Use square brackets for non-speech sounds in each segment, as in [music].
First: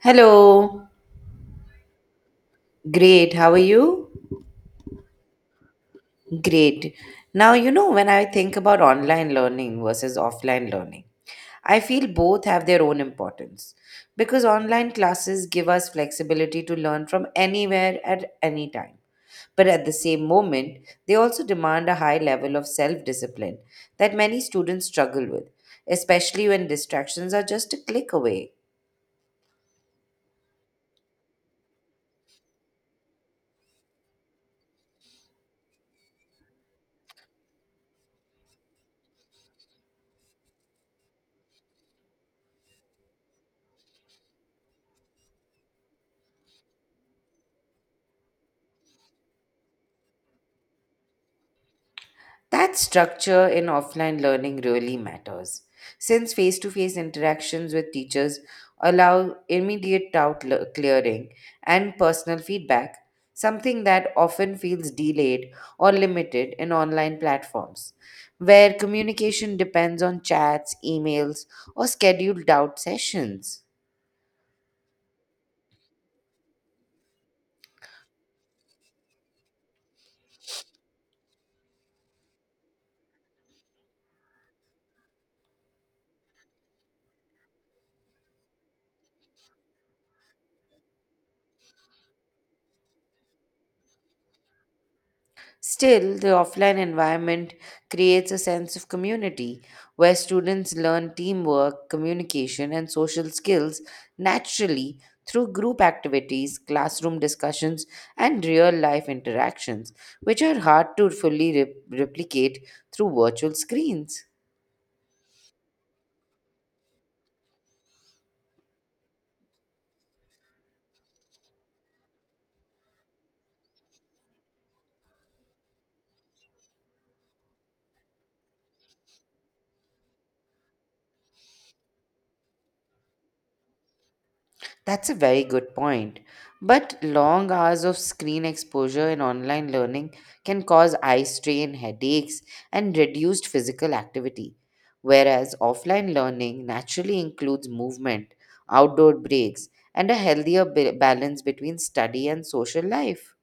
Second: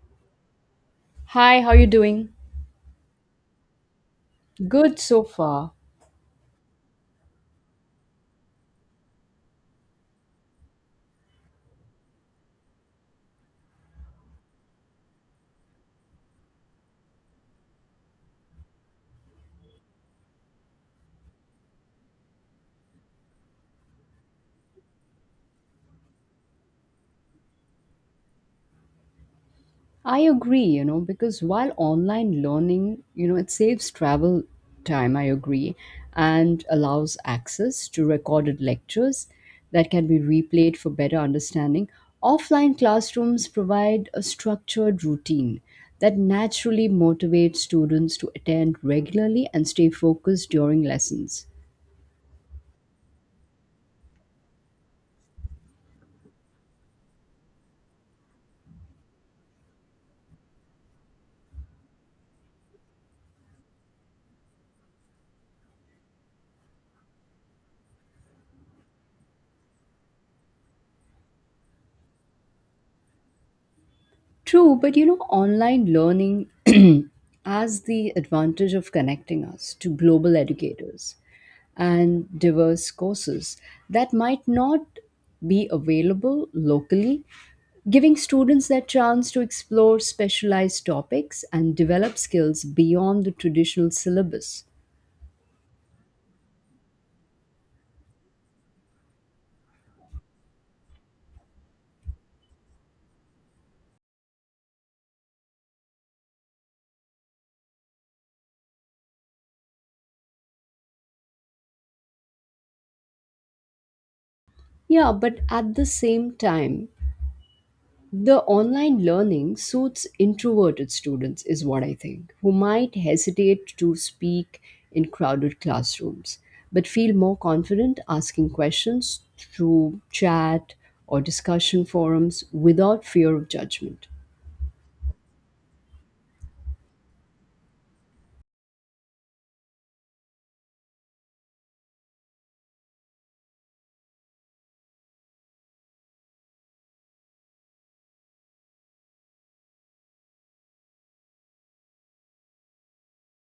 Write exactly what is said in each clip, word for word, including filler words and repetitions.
Hello. Hi, how you doing? Great. How are you? Good so far. Great. Now, you know, when I think about online learning versus offline learning, I feel both have their own importance because online classes give us flexibility to learn from anywhere at any time. But at the same moment, they also demand a high level of self discipline that many students struggle with, especially when distractions are just a click away. I agree, you know, because while online learning, you know, it saves travel time, I agree, and allows access to recorded lectures that can be replayed for better understanding. Offline classrooms provide a structured routine that naturally motivates students to attend regularly and stay focused during lessons. That structure in offline learning really matters, since face to face interactions with teachers allow immediate doubt le- clearing and personal feedback, something that often feels delayed or limited in online platforms, where communication depends on chats, emails, or scheduled doubt sessions. True, but you know, online learning [clears throat] has the advantage of connecting us to global educators and diverse courses that might not be available locally, giving students that chance to explore specialized topics and develop skills beyond the traditional syllabus. Still, the offline environment creates a sense of community where students learn teamwork, communication, and social skills naturally through group activities, classroom discussions, and real life interactions, which are hard to fully re- replicate through virtual screens. Yeah, but at the same time, the online learning suits introverted students is what I think who might hesitate to speak in crowded classrooms but feel more confident asking questions through chat or discussion forums without fear of judgment. That's a very good point. But long hours of screen exposure in online learning can cause eye strain, headaches, and reduced physical activity. Whereas offline learning naturally includes movement, outdoor breaks, and a healthier ba- balance between study and social life.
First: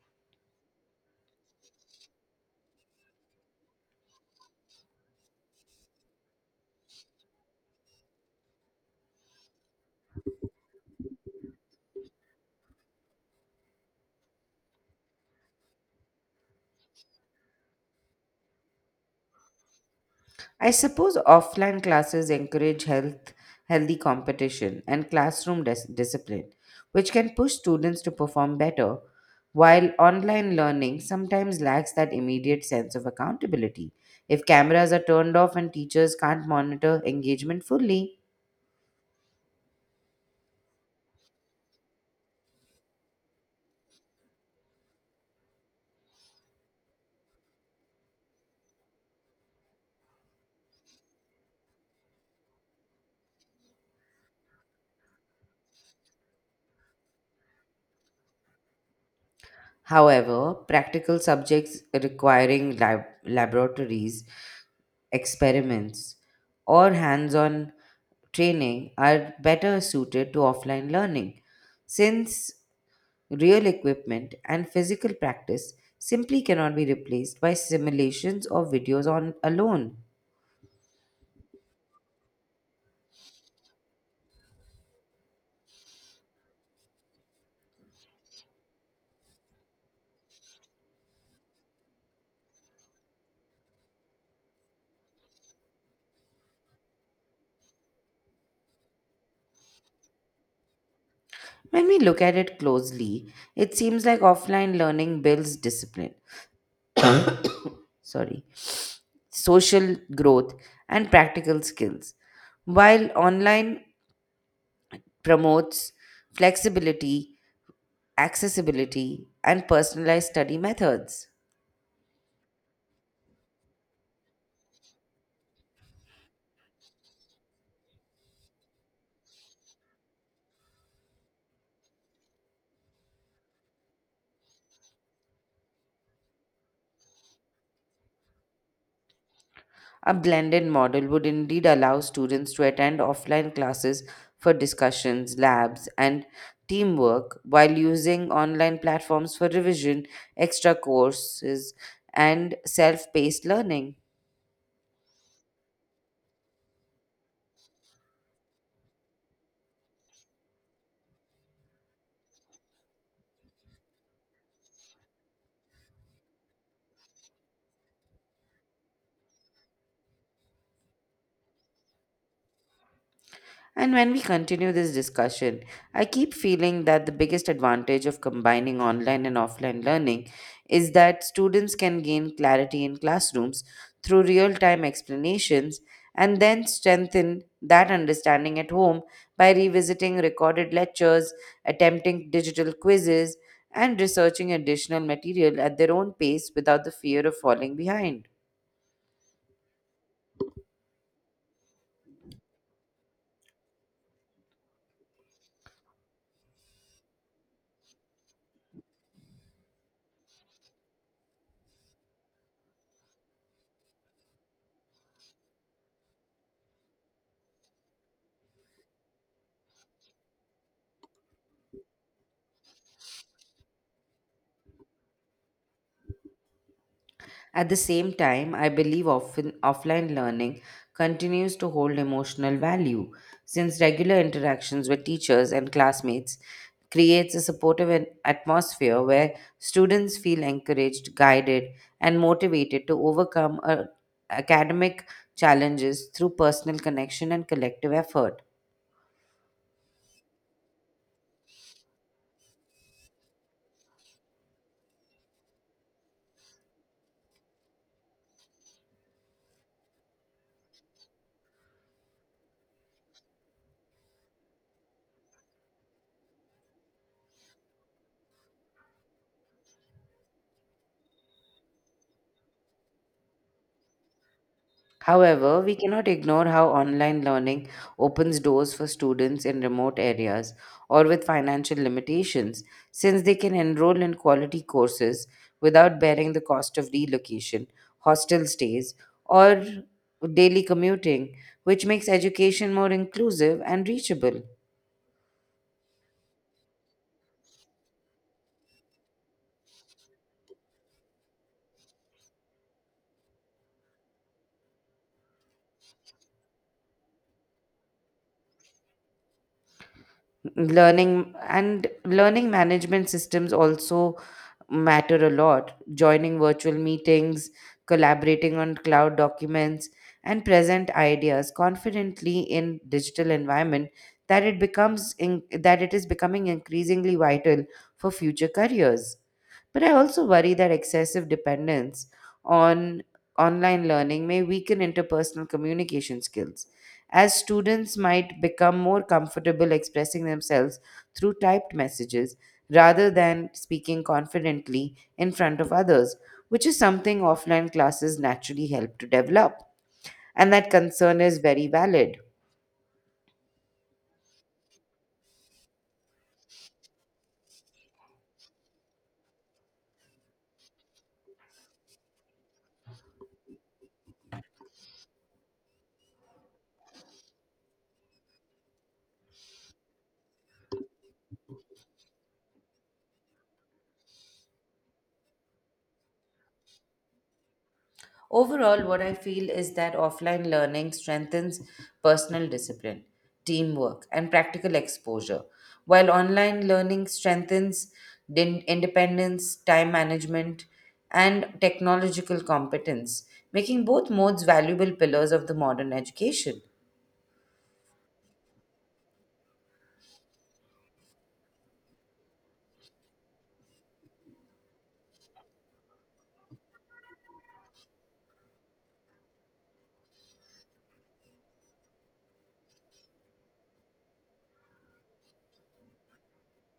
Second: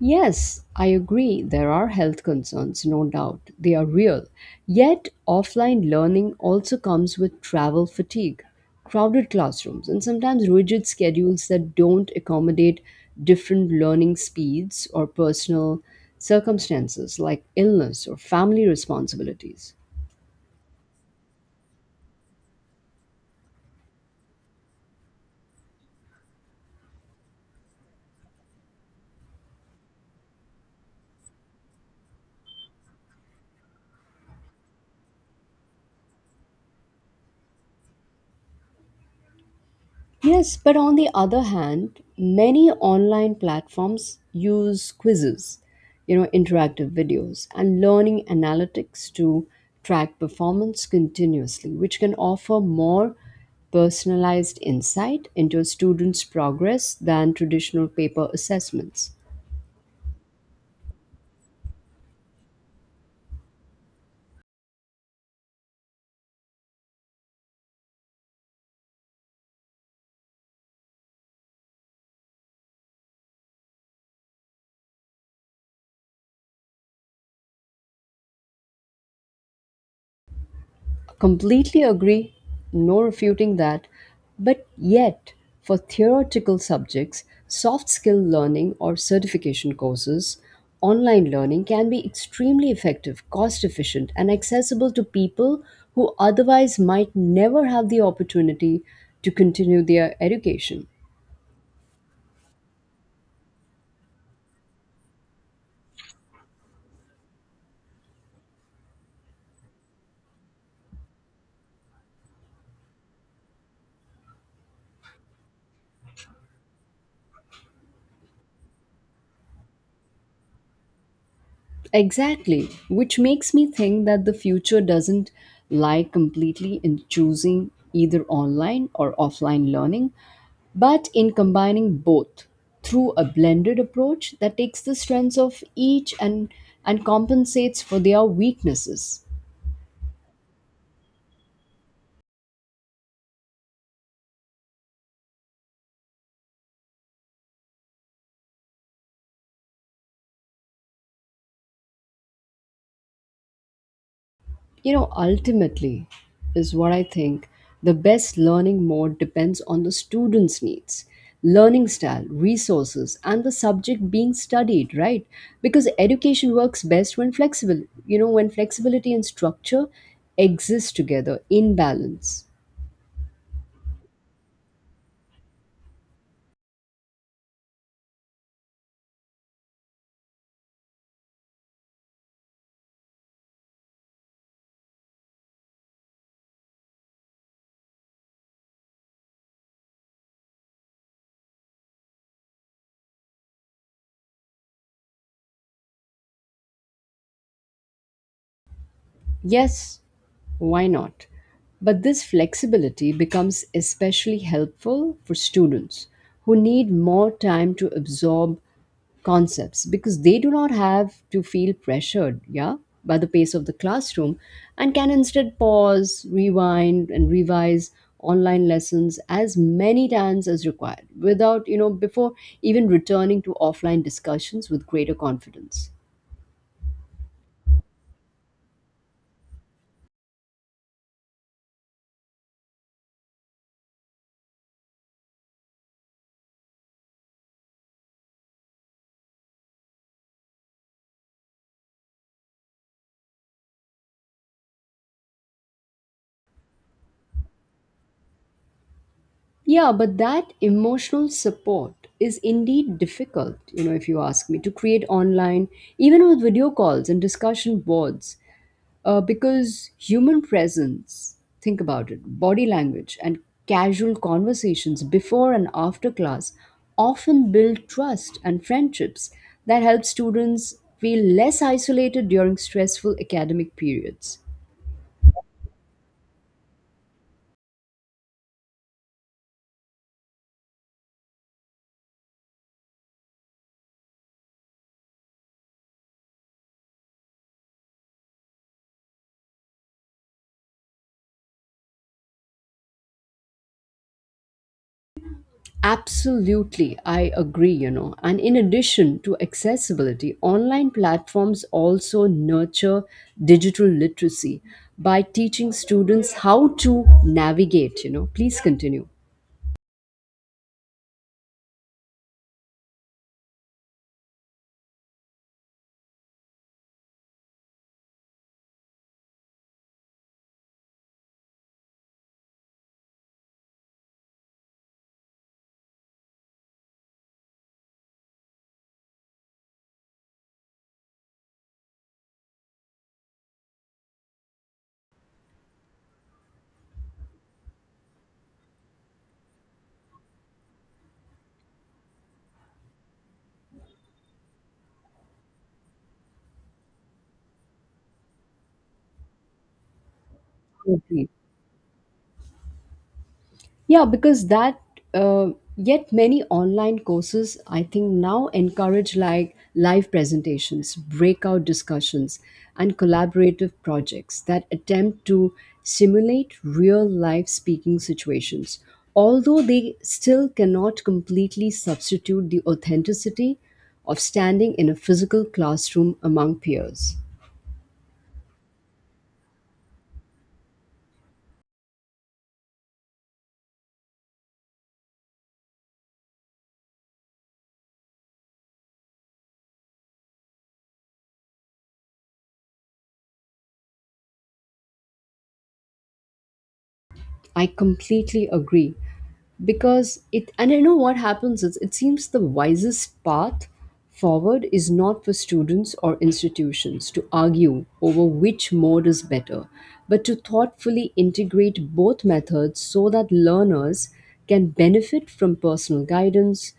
Yes, I agree. There are health concerns, no doubt. They are real. Yet, offline learning also comes with travel fatigue, crowded classrooms, and sometimes rigid schedules that don't accommodate different learning speeds or personal circumstances like illness or family responsibilities. I suppose offline classes encourage health, healthy competition and classroom dis- discipline, which can push students to perform better, while online learning sometimes lacks that immediate sense of accountability if cameras are turned off and teachers can't monitor engagement fully. Yes, but on the other hand, many online platforms use quizzes, you know, interactive videos, and learning analytics to track performance continuously, which can offer more personalized insight into a student's progress than traditional paper assessments. However, practical subjects requiring lab- laboratories experiments, or hands on training are better suited to offline learning, since real equipment and physical practice simply cannot be replaced by simulations or videos on alone. Completely agree, no refuting that. But yet, for theoretical subjects, soft skill learning or certification courses, online learning can be extremely effective, cost efficient, and accessible to people who otherwise might never have the opportunity to continue their education. When we look at it closely, it seems like offline learning builds discipline, sorry, social growth and practical skills, while online promotes flexibility accessibility, and personalized study methods. Exactly, which makes me think that the future doesn't lie completely in choosing either online or offline learning, but in combining both through a blended approach that takes the strengths of each and, and compensates for their weaknesses. A blended model would indeed allow students to attend offline classes for discussions, labs, and teamwork while using online platforms for revision, extra courses, and self paced learning. You know, ultimately, is what I think, the best learning mode depends on the student's needs, learning style, resources, and the subject being studied, right? Because education works best when flexible, you know, when flexibility and structure exist together in balance. And when we continue this discussion, I keep feeling that the biggest advantage of combining online and offline learning is that students can gain clarity in classrooms through real time explanations and then strengthen that understanding at home by revisiting recorded lectures, attempting digital quizzes, and researching additional material at their own pace without the fear of falling behind. Yes, why not? But this flexibility becomes especially helpful for students who need more time to absorb concepts because they do not have to feel pressured, yeah, by the pace of the classroom and can instead pause, rewind and revise online lessons as many times as required without, you know, before even returning to offline discussions with greater confidence. At the same time, I believe often offline learning continues to hold emotional value since regular interactions with teachers and classmates creates a supportive an- atmosphere where students feel encouraged, guided, and motivated to overcome uh, academic challenges through personal connection and collective effort. Yeah, but that emotional support is indeed difficult, you know, if you ask me, to create online, even with video calls and discussion boards, uh, because human presence, think about it, body language and casual conversations before and after class often build trust and friendships that help students feel less isolated during stressful academic periods. However, we cannot ignore how online learning opens doors for students in remote areas or with financial limitations, since they can enroll in quality courses without bearing the cost of relocation, hostel stays, or daily commuting, which makes education more inclusive and reachable. Absolutely, I agree, you know. And in addition to accessibility, online platforms also nurture digital literacy by teaching students how to navigate, you know. Please continue. Learning and learning management systems also matter a lot, joining virtual meetings, collaborating on cloud documents, and present ideas confidently in digital environment that it becomes in, that it is becoming increasingly vital for future careers. But I also worry that excessive dependence on online learning may weaken interpersonal communication skills as students might become more comfortable expressing themselves through typed messages rather than speaking confidently in front of others, which is something offline classes naturally help to develop. And that concern Okay. is very valid. Yeah, because that, uh, yet many online courses, I think, now encourage like live presentations, breakout discussions, and collaborative projects that attempt to simulate real life speaking situations. Although they still cannot completely substitute the authenticity of standing in a physical classroom among peers. Overall, what I feel is that offline learning strengthens personal discipline, teamwork, and practical exposure, while online learning strengthens din- independence, time management, and technological competence, making both modes valuable pillars of the modern education. I completely agree because it and I know what happens is it seems the wisest path forward is not for students or institutions to argue over which mode is better but to thoughtfully integrate both methods so that learners can benefit from personal guidance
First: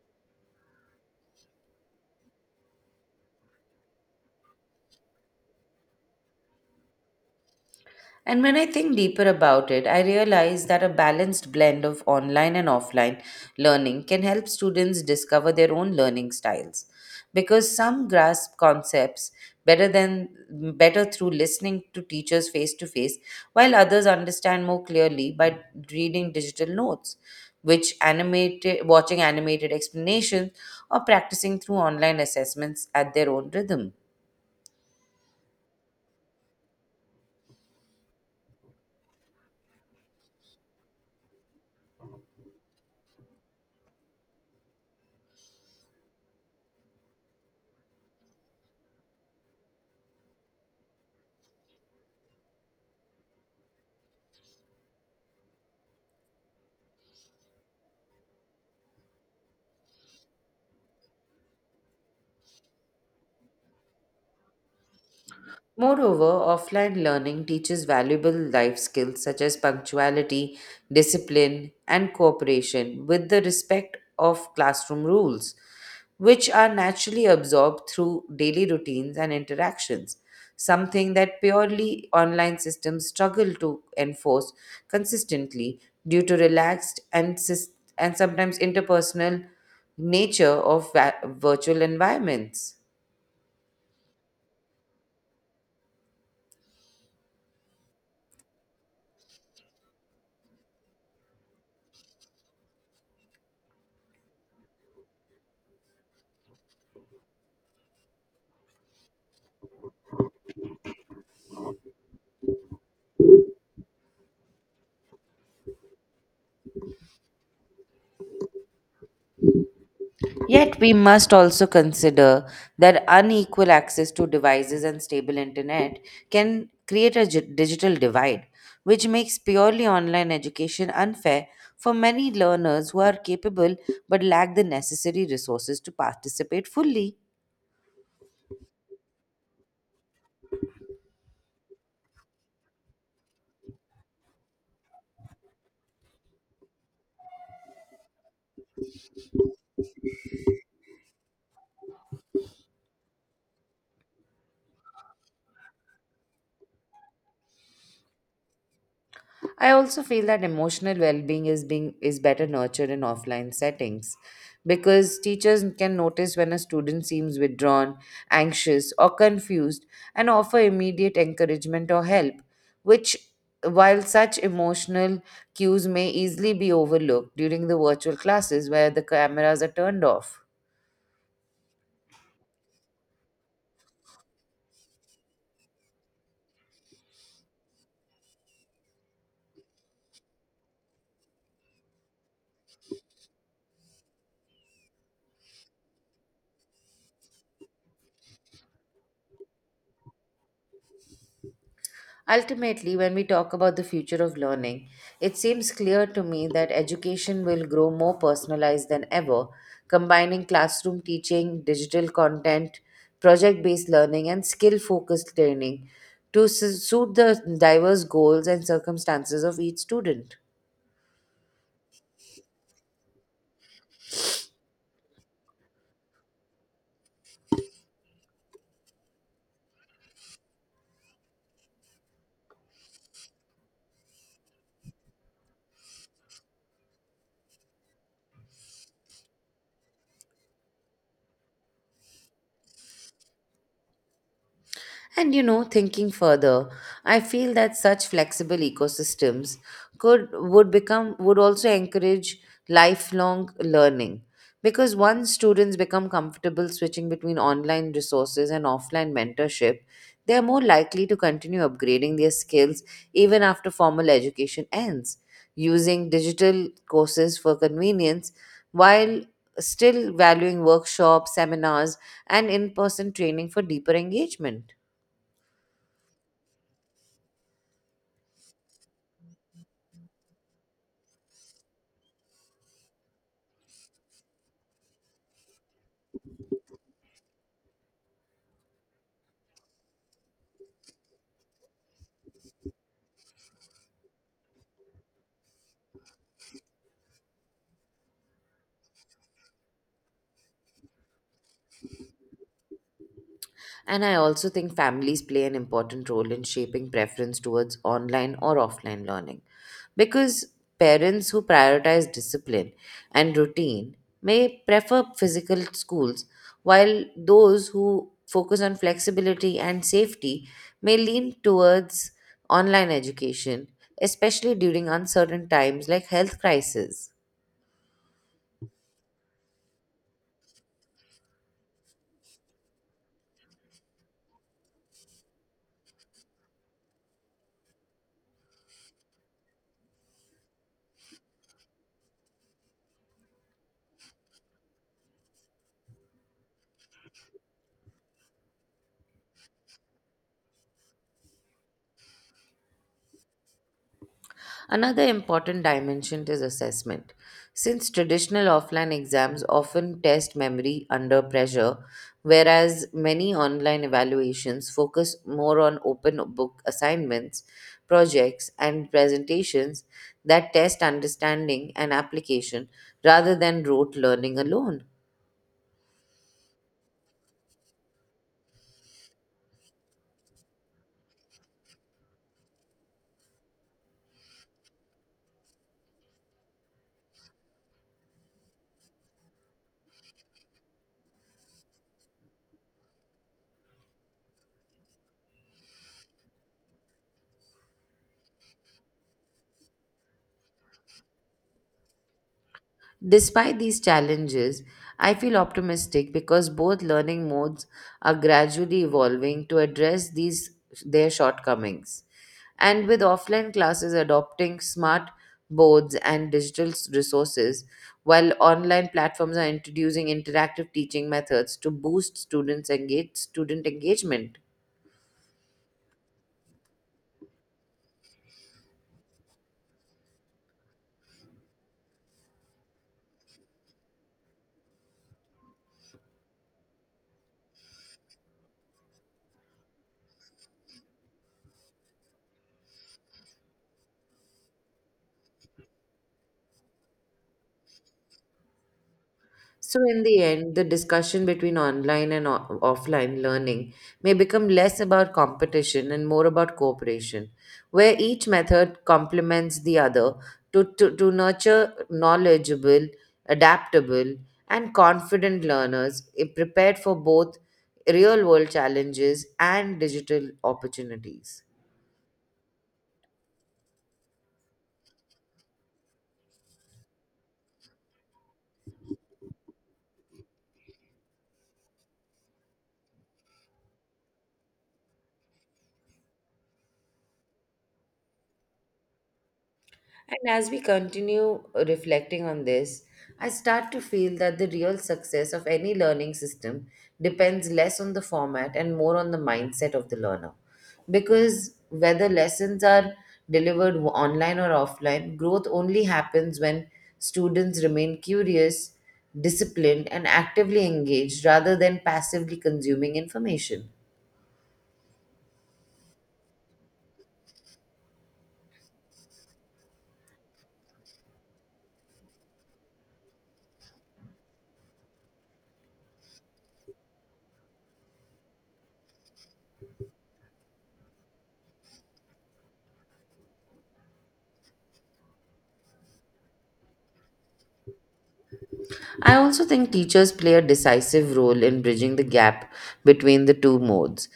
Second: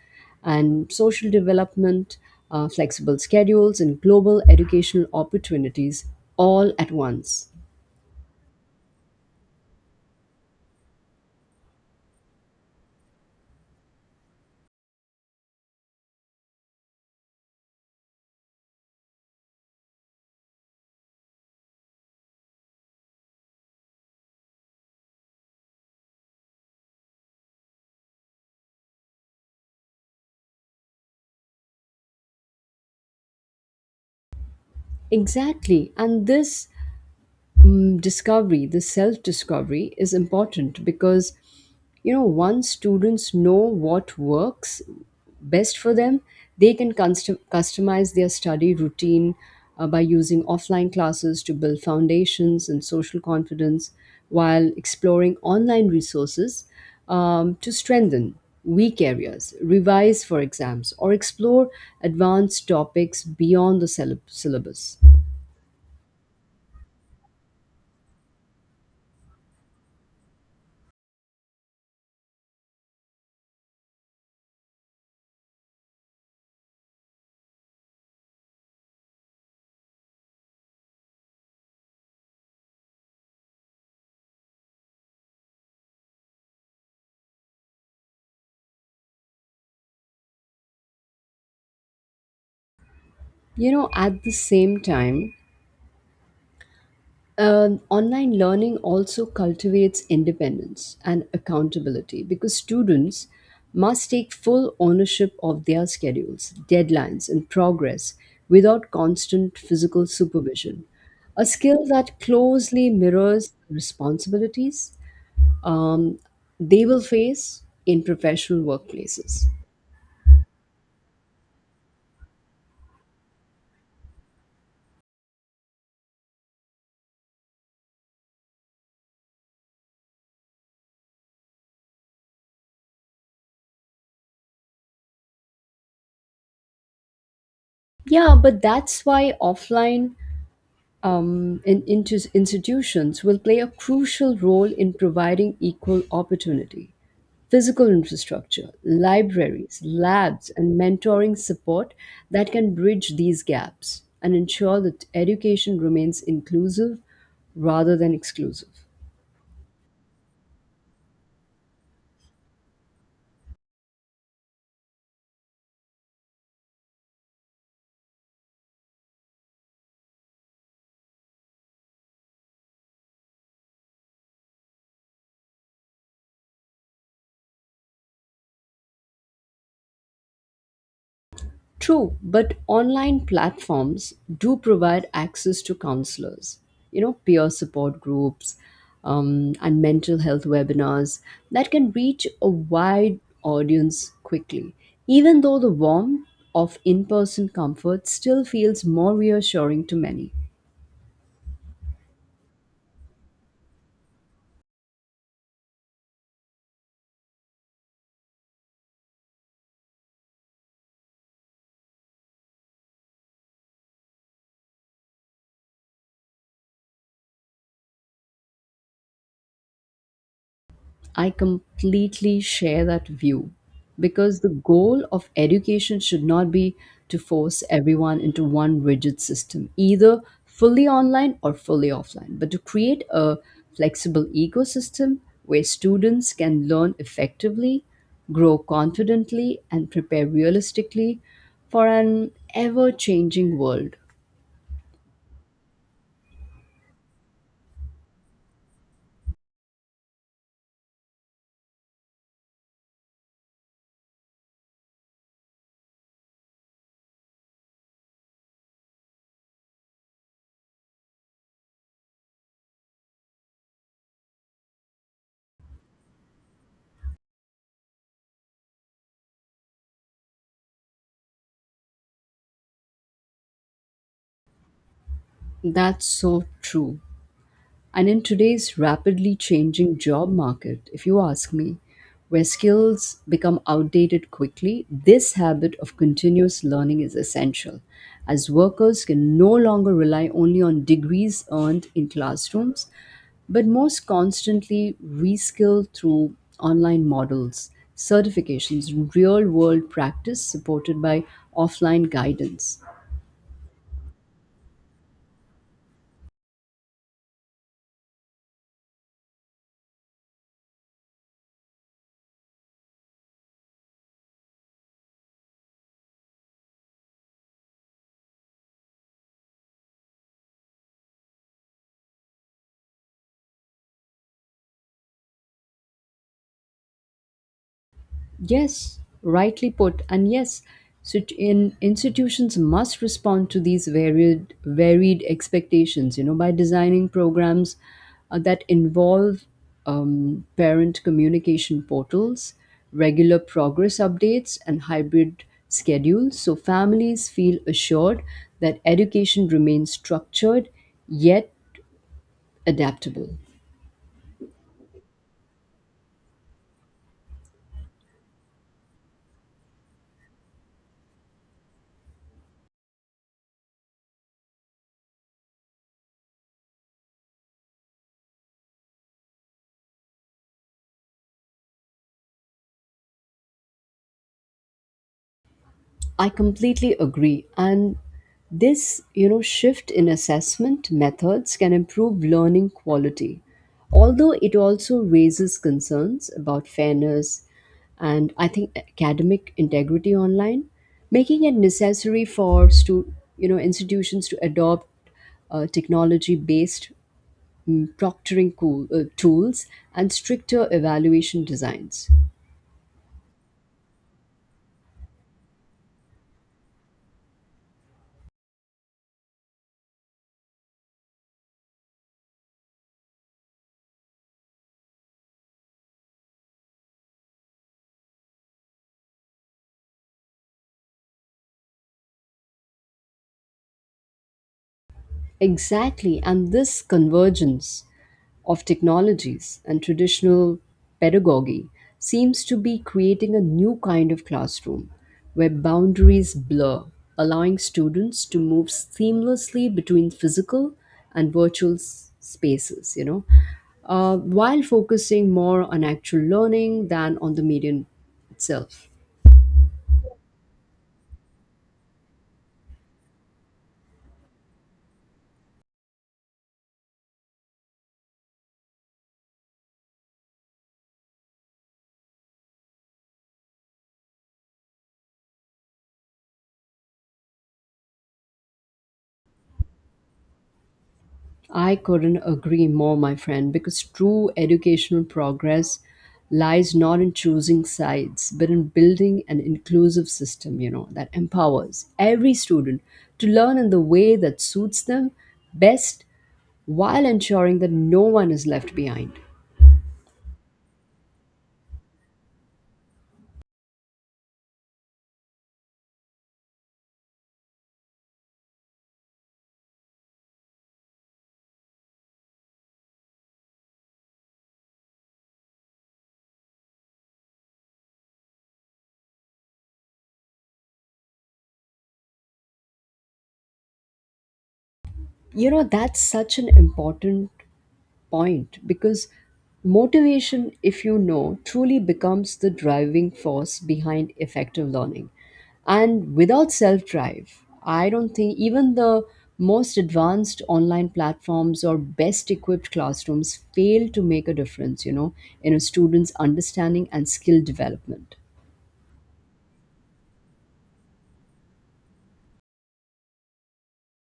and social development, uh, flexible schedules and global educational opportunities all at once. And when I think deeper about it, I realize that a balanced blend of online and offline learning can help students discover their own learning styles because some grasp concepts better than better through listening to teachers face to face, while others understand more clearly by reading digital notes, which animated watching animated explanations, or practicing through online assessments at their own rhythm. Exactly. And this, mm, discovery, the self discovery is important because, you know, once students know what works best for them, they can custom- customize their study routine uh, by using offline classes to build foundations and social confidence while exploring online resources um, to strengthen weak areas, revise for exams, or explore advanced topics beyond the syllab- syllabus. Moreover, offline learning teaches valuable life skills such as punctuality, discipline, and cooperation with the respect of classroom rules, which are naturally absorbed through daily routines and interactions, something that purely online systems struggle to enforce consistently due to relaxed and, sys- and sometimes interpersonal nature of va- virtual environments. You know, at the same time, Um, online learning also cultivates independence and accountability because students must take full ownership of their schedules, deadlines, and progress without constant physical supervision. A skill that closely mirrors the responsibilities um, they will face in professional workplaces. Yet, we must also consider that unequal access to devices and stable internet can create a gi- digital divide, which makes purely online education unfair for many learners who are capable but lack the necessary resources to participate fully. Yeah, but that's why offline um, and inti- institutions will play a crucial role in providing equal opportunity. Physical infrastructure, libraries, labs, and mentoring support that can bridge these gaps and ensure that education remains inclusive rather than exclusive. I also feel that emotional well-being is being is better nurtured in offline settings because teachers can notice when a student seems withdrawn, anxious, or confused and offer immediate encouragement or help, which while such emotional cues may easily be overlooked during the virtual classes where the cameras are turned off. True, but online platforms do provide access to counselors, you know, peer support groups, um, and mental health webinars that can reach a wide audience quickly. Even though the warmth of in person comfort still feels more reassuring to many. Ultimately, when we talk about the future of learning, it seems clear to me that education will grow more personalized than ever, combining classroom teaching, digital content, project based learning, and skill focused training to su- suit the diverse goals and circumstances of each student. I completely share that view because the goal of education should not be to force everyone into one rigid system, either fully online or fully offline, but to create a flexible ecosystem where students can learn effectively, grow confidently, and prepare realistically for an ever changing world. And you know, thinking further, I feel that such flexible ecosystems could would become would also encourage lifelong learning, because once students become comfortable switching between online resources and offline mentorship, they are more likely to continue upgrading their skills even after formal education ends, using digital courses for convenience while still valuing workshops, seminars, and in person training for deeper engagement. That's so true. And in today's rapidly changing job market, if you ask me, where skills become outdated quickly, this habit of continuous learning is essential, as workers can no longer rely only on degrees earned in classrooms, but most constantly reskill through online models, certifications, real world practice supported by offline guidance. And I also think families play an important role in shaping preference towards online or offline learning. Because parents who prioritize discipline and routine may prefer physical schools, while those who focus on flexibility and safety may lean towards online education, especially during uncertain times like health crisis. Yes, rightly put. And yes, sit- in institutions must respond to these varied varied expectations, you know, by designing programs uh, that involve um, parent communication portals, regular progress updates, and hybrid schedules, so families feel assured that education remains structured yet adaptable. Another important dimension is assessment. Since traditional offline exams often test memory under pressure, whereas many online evaluations focus more on open book assignments, projects, and presentations that test understanding and application rather than rote learning alone. I completely agree. And this, you know, shift in assessment methods can improve learning quality. Although it also raises concerns about fairness and I think academic integrity online, making it necessary for stu- you know institutions to adopt uh, technology-based, mm, proctoring cool, uh, tools and stricter evaluation designs. Despite these challenges, I feel optimistic because both learning modes are gradually evolving to address these their shortcomings. And with offline classes adopting smart boards and digital s- resources, while online platforms are introducing interactive teaching methods to boost students engage student engagement. Exactly, and this convergence of technologies and traditional pedagogy seems to be creating a new kind of classroom where boundaries blur, allowing students to move seamlessly between physical and virtual s- spaces, you know, uh, while focusing more on actual learning than on the medium itself. So, in the end, the discussion between online and o- offline learning may become less about competition and more about cooperation, where each method complements the other to, to, to nurture knowledgeable, adaptable, and confident learners eh, prepared for both real world challenges and digital opportunities. I couldn't agree more, my friend, because true educational progress lies not in choosing sides, but in building an inclusive system, you know, that empowers every student to learn in the way that suits them best while ensuring that no one is left behind. And as we continue reflecting on this, I start to feel that the real success of any learning system depends less on the format and more on the mindset of the learner. Because whether lessons are delivered online or offline, growth only happens when students remain curious, disciplined, and actively engaged rather than passively consuming information. You know, that's such an important point because motivation, if you know, truly becomes the driving force behind effective learning. And without self drive, I don't think even the most advanced online platforms or best equipped classrooms fail to make a difference, you know, in a student's understanding and skill development. I also think teachers play a decisive role in bridging the gap between the two modes.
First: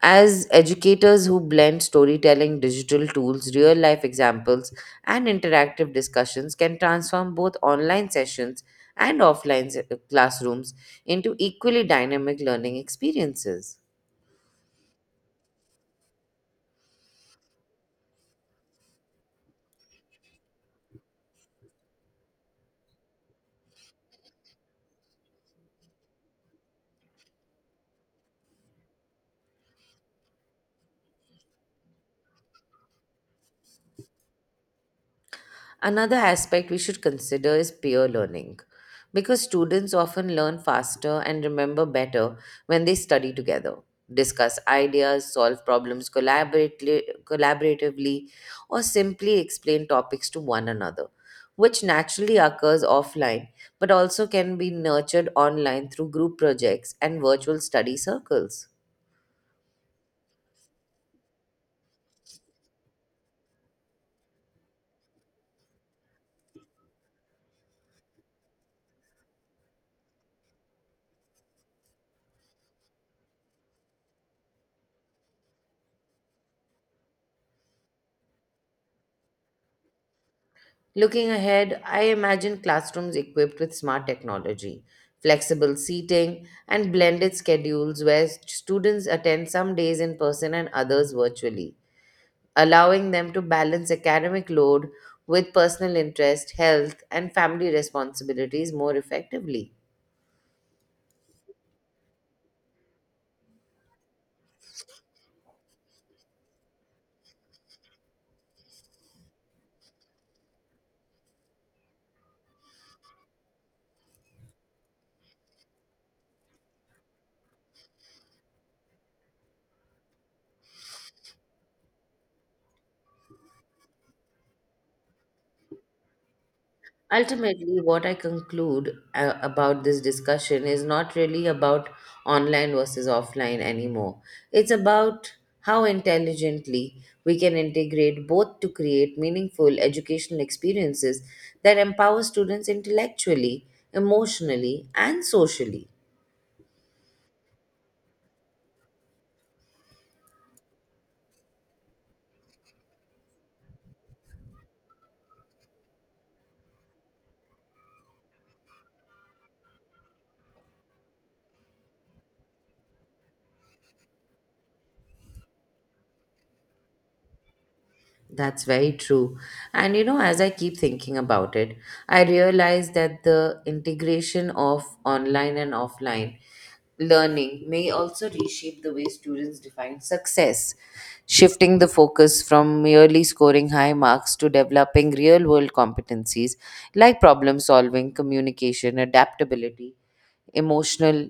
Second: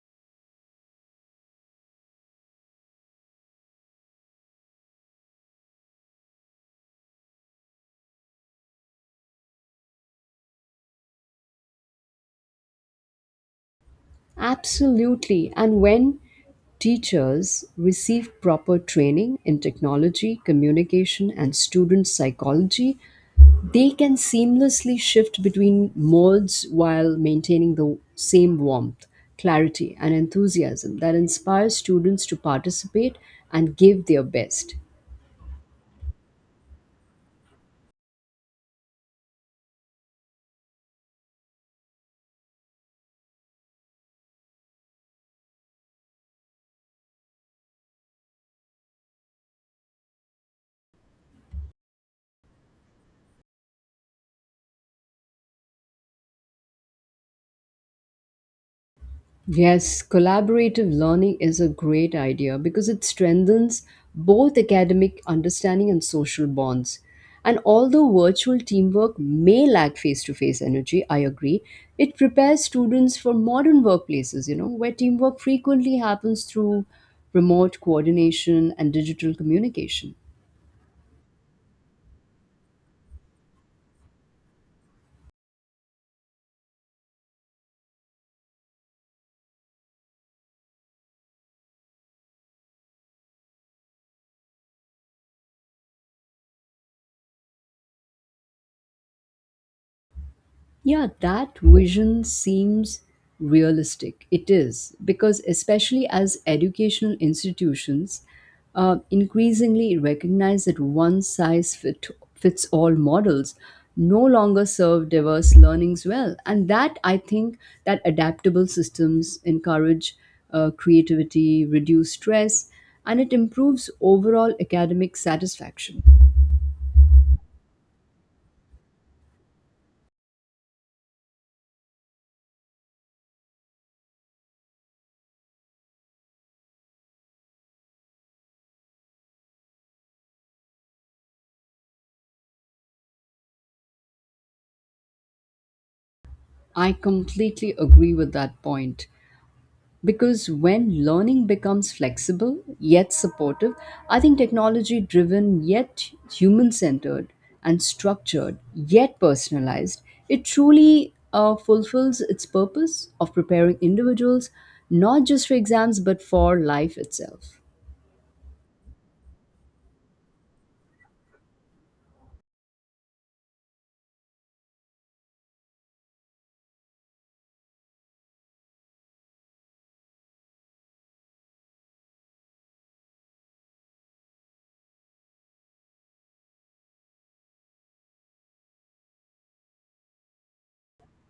As educators who blend storytelling, digital tools, real life examples, and interactive discussions can transform both online sessions and offline se- classrooms into equally dynamic learning experiences. Absolutely. And when teachers receive proper training in technology, communication, and student psychology, they can seamlessly shift between modes while maintaining the same warmth, clarity, and enthusiasm that inspires students to participate and give their best. Another aspect we should consider is peer learning, because students often learn faster and remember better when they study together, discuss ideas, solve problems collaboratively, collaboratively, or simply explain topics to one another, which naturally occurs offline but also can be nurtured online through group projects and virtual study circles. Yes, collaborative learning is a great idea because it strengthens both academic understanding and social bonds. And although virtual teamwork may lack face to face energy, I agree, it prepares students for modern workplaces, you know, where teamwork frequently happens through remote coordination and digital communication. Looking ahead, I imagine classrooms equipped with smart technology, flexible seating, and blended schedules where students attend some days in person and others virtually, allowing them to balance academic load with personal interest, health, and family responsibilities more effectively. Yeah, that vision seems realistic. It is, because especially as educational institutions uh, increasingly recognize that one size fit, fits all models no longer serve diverse learnings well. And that, I think, that adaptable systems encourage uh, creativity, reduce stress, and it improves overall academic satisfaction. Ultimately, what I conclude uh, about this discussion is not really about online versus offline anymore. It's about how intelligently we can integrate both to create meaningful educational experiences that empower students intellectually, emotionally, and socially. I completely agree with that point. Because when learning becomes flexible yet supportive, I think technology driven yet human centered and structured yet personalized, it truly uh, fulfills its purpose of preparing individuals not just for exams but for life itself. That's very true. And you know, as I keep thinking about it, I realize that the integration of online and offline learning may also reshape the way students define success, shifting the focus from merely scoring high marks to developing real world competencies like problem solving, communication, adaptability, emotional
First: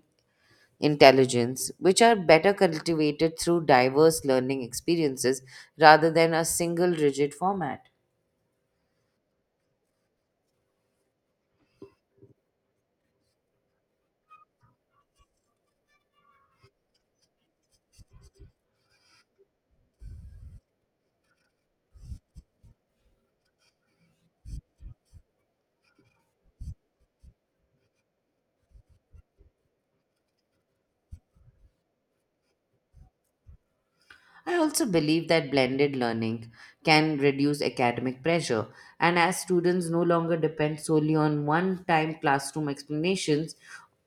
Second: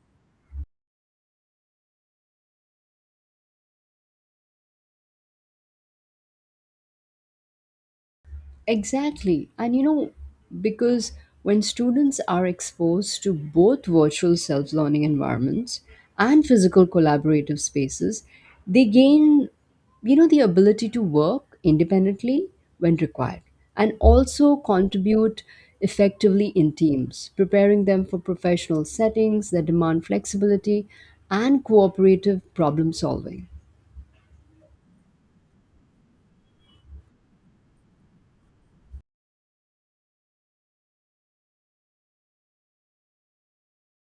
intelligence, which are better cultivated through diverse learning experiences rather than a single rigid format. Exactly. And you know, because when students are exposed to both virtual self learning environments and physical collaborative spaces, they gain, you know, the ability to work independently when required and also contribute effectively in teams, preparing them for professional settings that demand flexibility and cooperative problem solving. I also believe that blended learning can reduce academic pressure, and as students no longer depend solely on one time classroom explanations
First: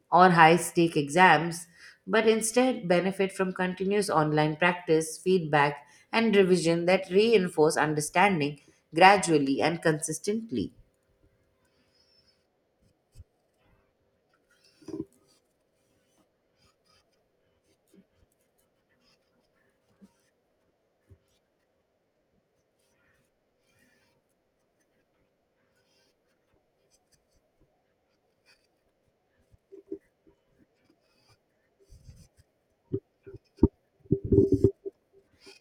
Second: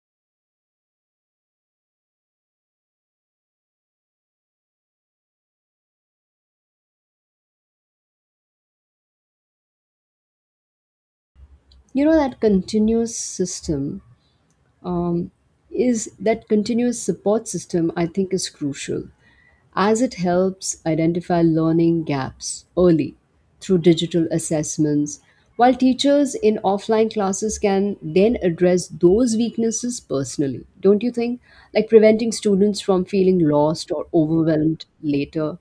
or high stake exams, but instead benefit from continuous online practice, feedback, and revision that reinforce understanding gradually and consistently. You know that continuous system um, is that continuous support system I think is crucial as it helps identify learning gaps early through digital assessments while teachers in offline classes can then address those weaknesses personally, don't you think, like preventing students from feeling lost or overwhelmed later.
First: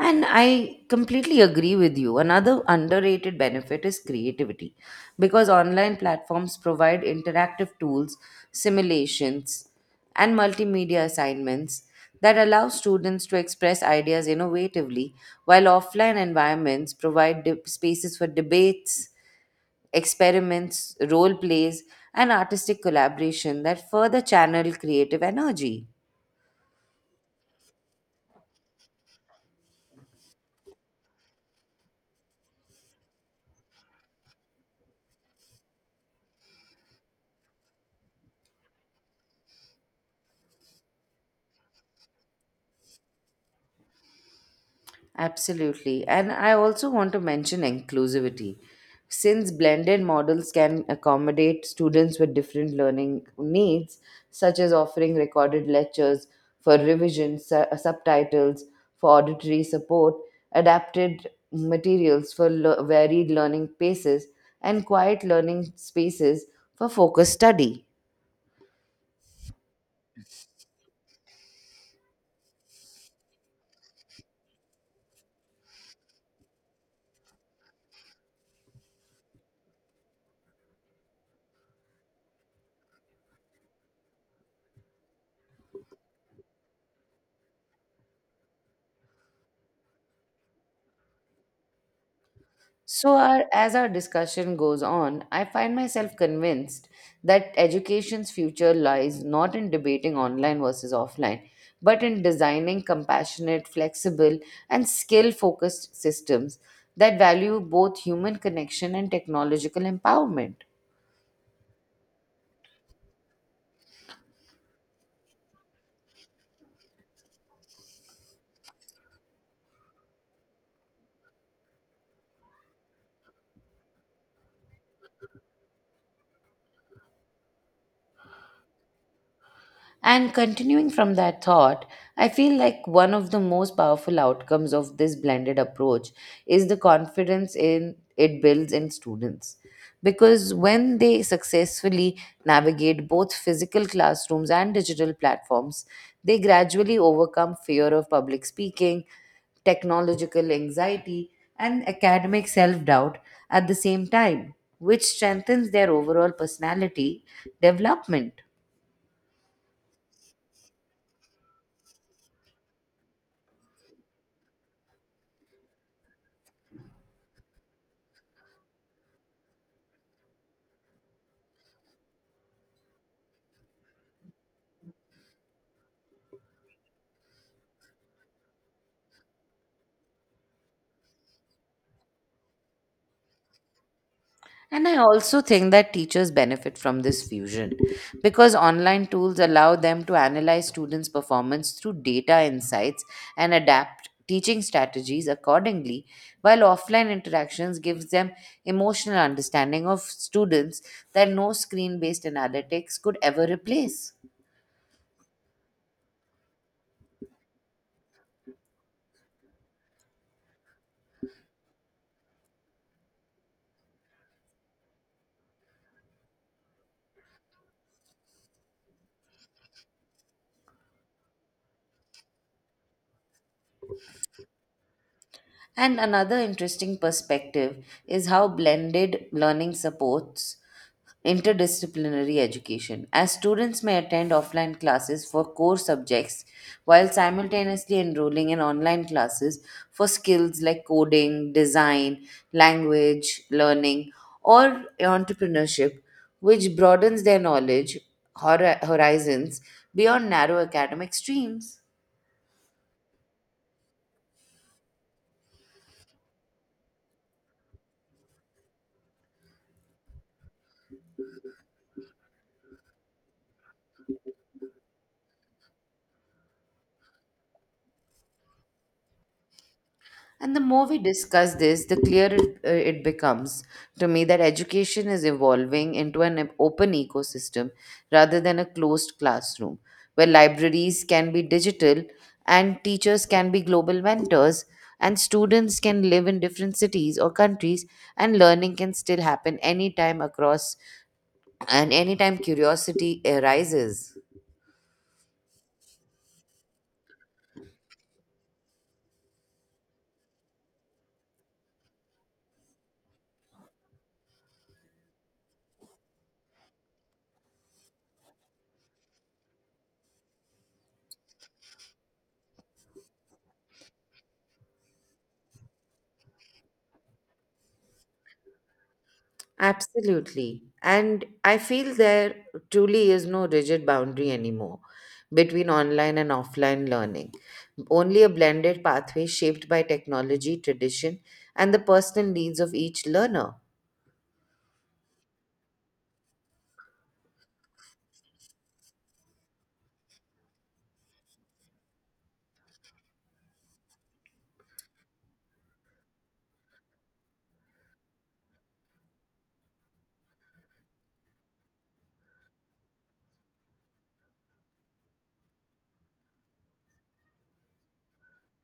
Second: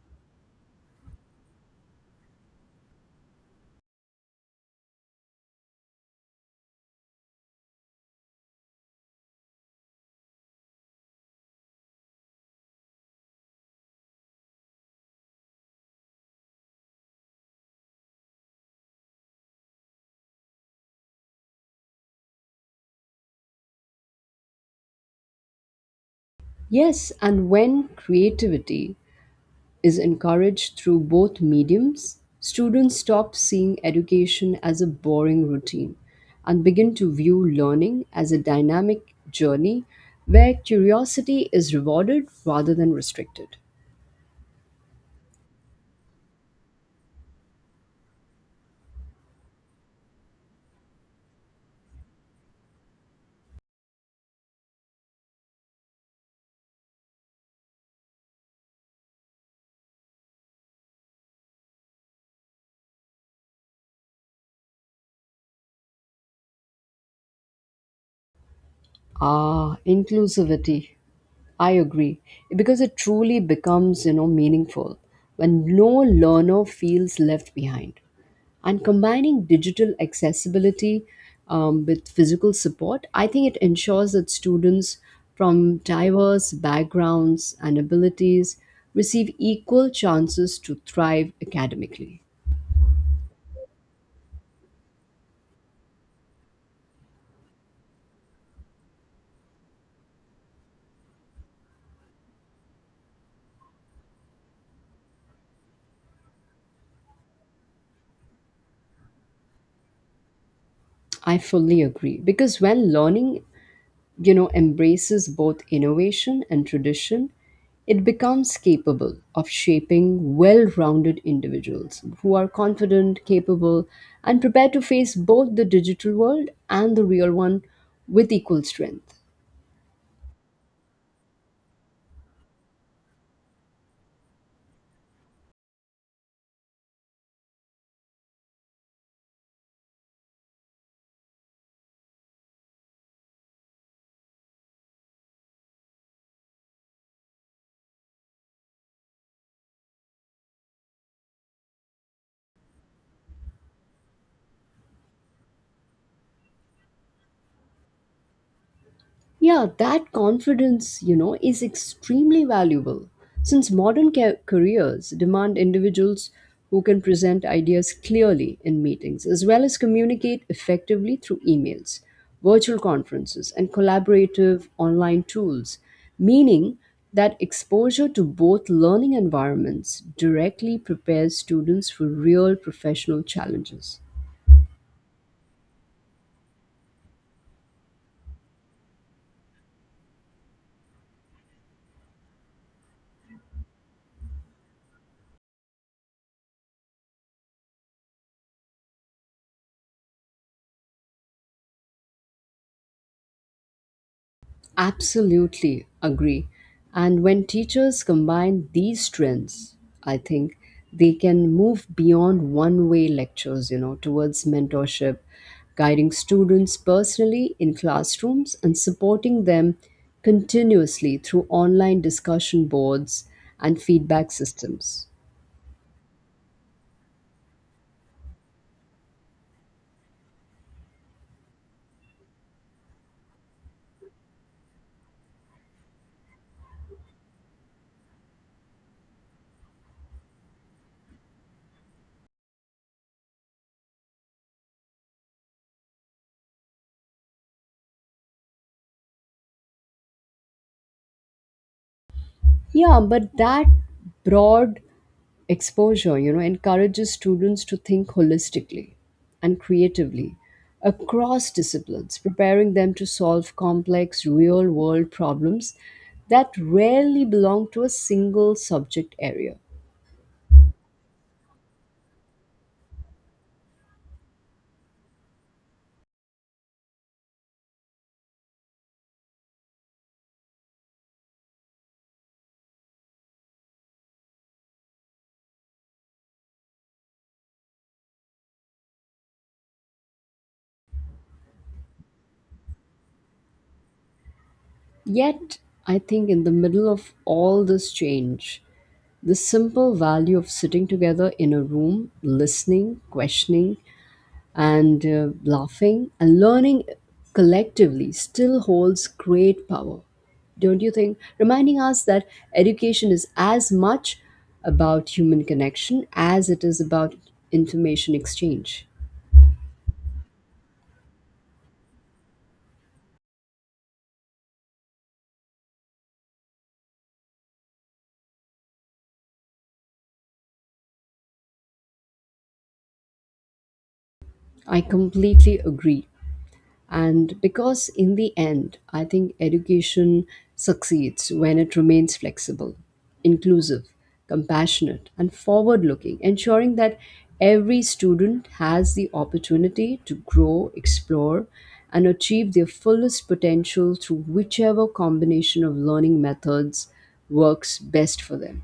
And I completely agree with you. Another underrated benefit is creativity because online platforms provide interactive tools, simulations, and multimedia assignments that allow students to express ideas innovatively, while offline environments provide de- spaces for debates, experiments, role plays, and artistic collaboration that further channel creative energy. Yes, and when creativity is encouraged through both mediums, students stop seeing education as a boring routine and begin to view learning as a dynamic journey where curiosity is rewarded rather than restricted. Absolutely. And I also want to mention inclusivity. Since blended models can accommodate students with different learning needs, such as offering recorded lectures for revision, su- subtitles for auditory support, adapted materials for le- varied learning paces, and quiet learning spaces for focused study. Ah, inclusivity. I agree because it truly becomes, you know, meaningful when no learner feels left behind. And combining digital accessibility, um, with physical support I think it ensures that students from diverse backgrounds and abilities receive equal chances to thrive academically. So, our, as our discussion goes on, I find myself convinced that education's future lies not in debating online versus offline, but in designing compassionate, flexible, and skill focused systems that value both human connection and technological empowerment. I fully agree because when learning, you know, embraces both innovation and tradition, it becomes capable of shaping well-rounded individuals who are confident, capable and prepared to face both the digital world and the real one with equal strength. And continuing from that thought, I feel like one of the most powerful outcomes of this blended approach is the confidence in it builds in students. Because when they successfully navigate both physical classrooms and digital platforms, they gradually overcome fear of public speaking, technological anxiety, and academic self doubt at the same time, which strengthens their overall personality development. Yeah, that confidence, you know, is extremely valuable since modern ca- careers demand individuals who can present ideas clearly in meetings as well as communicate effectively through emails, virtual conferences, and collaborative online tools, meaning that exposure to both learning environments directly prepares students for real professional challenges. And I also think that teachers benefit from this fusion because online tools allow them to analyze students' performance through data insights and adapt teaching strategies accordingly, while offline interactions gives them emotional understanding of students that no screen-based analytics could ever replace. Absolutely agree. And when teachers combine these strengths, I think they can move beyond one way lectures, you know, towards mentorship, guiding students personally in classrooms and supporting them continuously through online discussion boards and feedback systems. And another interesting perspective is how blended learning supports interdisciplinary education, as students may attend offline classes for core subjects while simultaneously enrolling in online classes for skills like coding, design, language learning, or entrepreneurship, which broadens their knowledge hori- horizons beyond narrow academic streams. Yeah, but that broad exposure, you know, encourages students to think holistically and creatively across disciplines, preparing them to solve complex real world problems that rarely belong to a single subject area. And the more we discuss this, the clearer it, uh, it becomes to me that education is evolving into an open ecosystem rather than a closed classroom, where libraries can be digital and teachers can be global mentors and students can live in different cities or countries and learning can still happen anytime across and anytime curiosity arises. Yet, I think in the middle of all this change, the simple value of sitting together in a room, listening, questioning, and uh, laughing and learning collectively still holds great power. Don't you think? Reminding us that education is as much about human connection as it is about information exchange. Absolutely. And I feel there truly is no rigid boundary anymore between online and offline learning. Only a blended pathway shaped by technology, tradition, and the personal needs of each learner. I completely agree. And because in the end, I think education succeeds when it remains flexible, inclusive, compassionate, and forward looking, ensuring that every student has the opportunity to grow, explore, and achieve their fullest potential through whichever combination of learning methods works best for them.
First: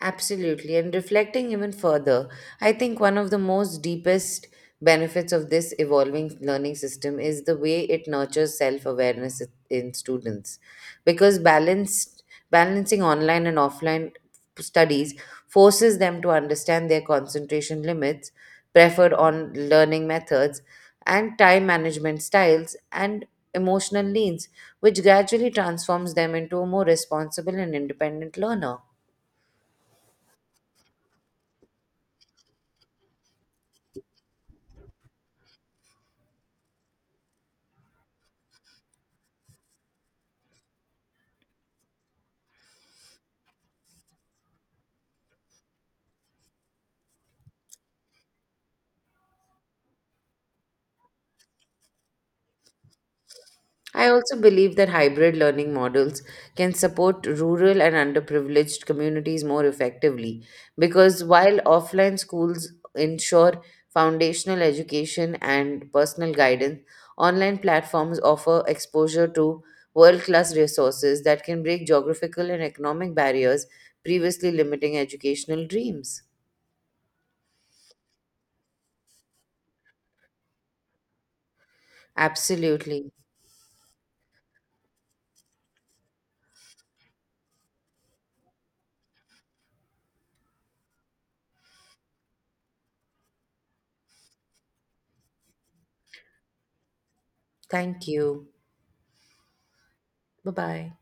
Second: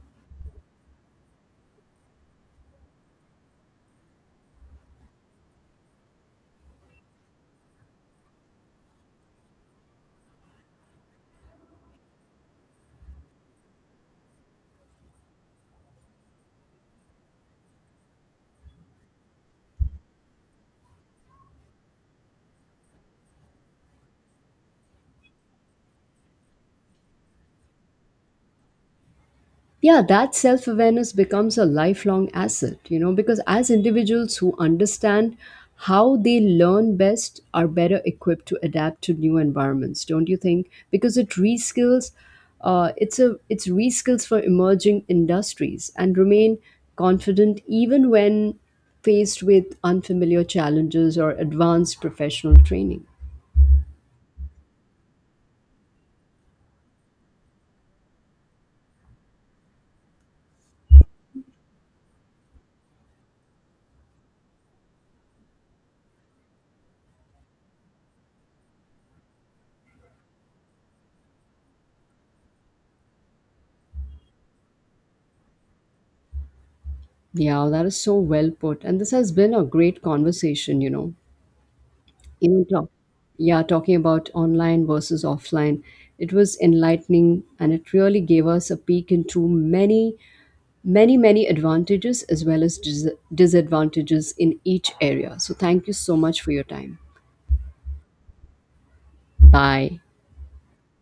Absolutely. And reflecting even further, I think one of the most deepest benefits of this evolving learning system is the way it nurtures self awareness in students. Because balanced, balancing online and offline studies forces them to understand their concentration limits, preferred on learning methods, and time management styles, and emotional needs, which gradually transforms them into a more responsible and independent learner. Yeah, that self awareness becomes a lifelong asset, you know, because as individuals who understand how they learn best are better equipped to adapt to new environments, don't you think, because it reskills uh, it's a it's reskills for emerging industries and remain confident even when faced with unfamiliar challenges or advanced professional training. I also believe that hybrid learning models can support rural and underprivileged communities more effectively because while offline schools ensure foundational education and personal guidance, online platforms offer exposure to world class resources that can break geographical and economic barriers previously limiting educational dreams. Yeah, that is so well put, and this has been a great conversation, you know. you know talk, Absolutely. yeah, talking about online versus offline, it was enlightening and it really gave us a peek into many many many advantages as well as dis- disadvantages in each area, so thank you so much for your time. Thank you. Bye. Bye bye.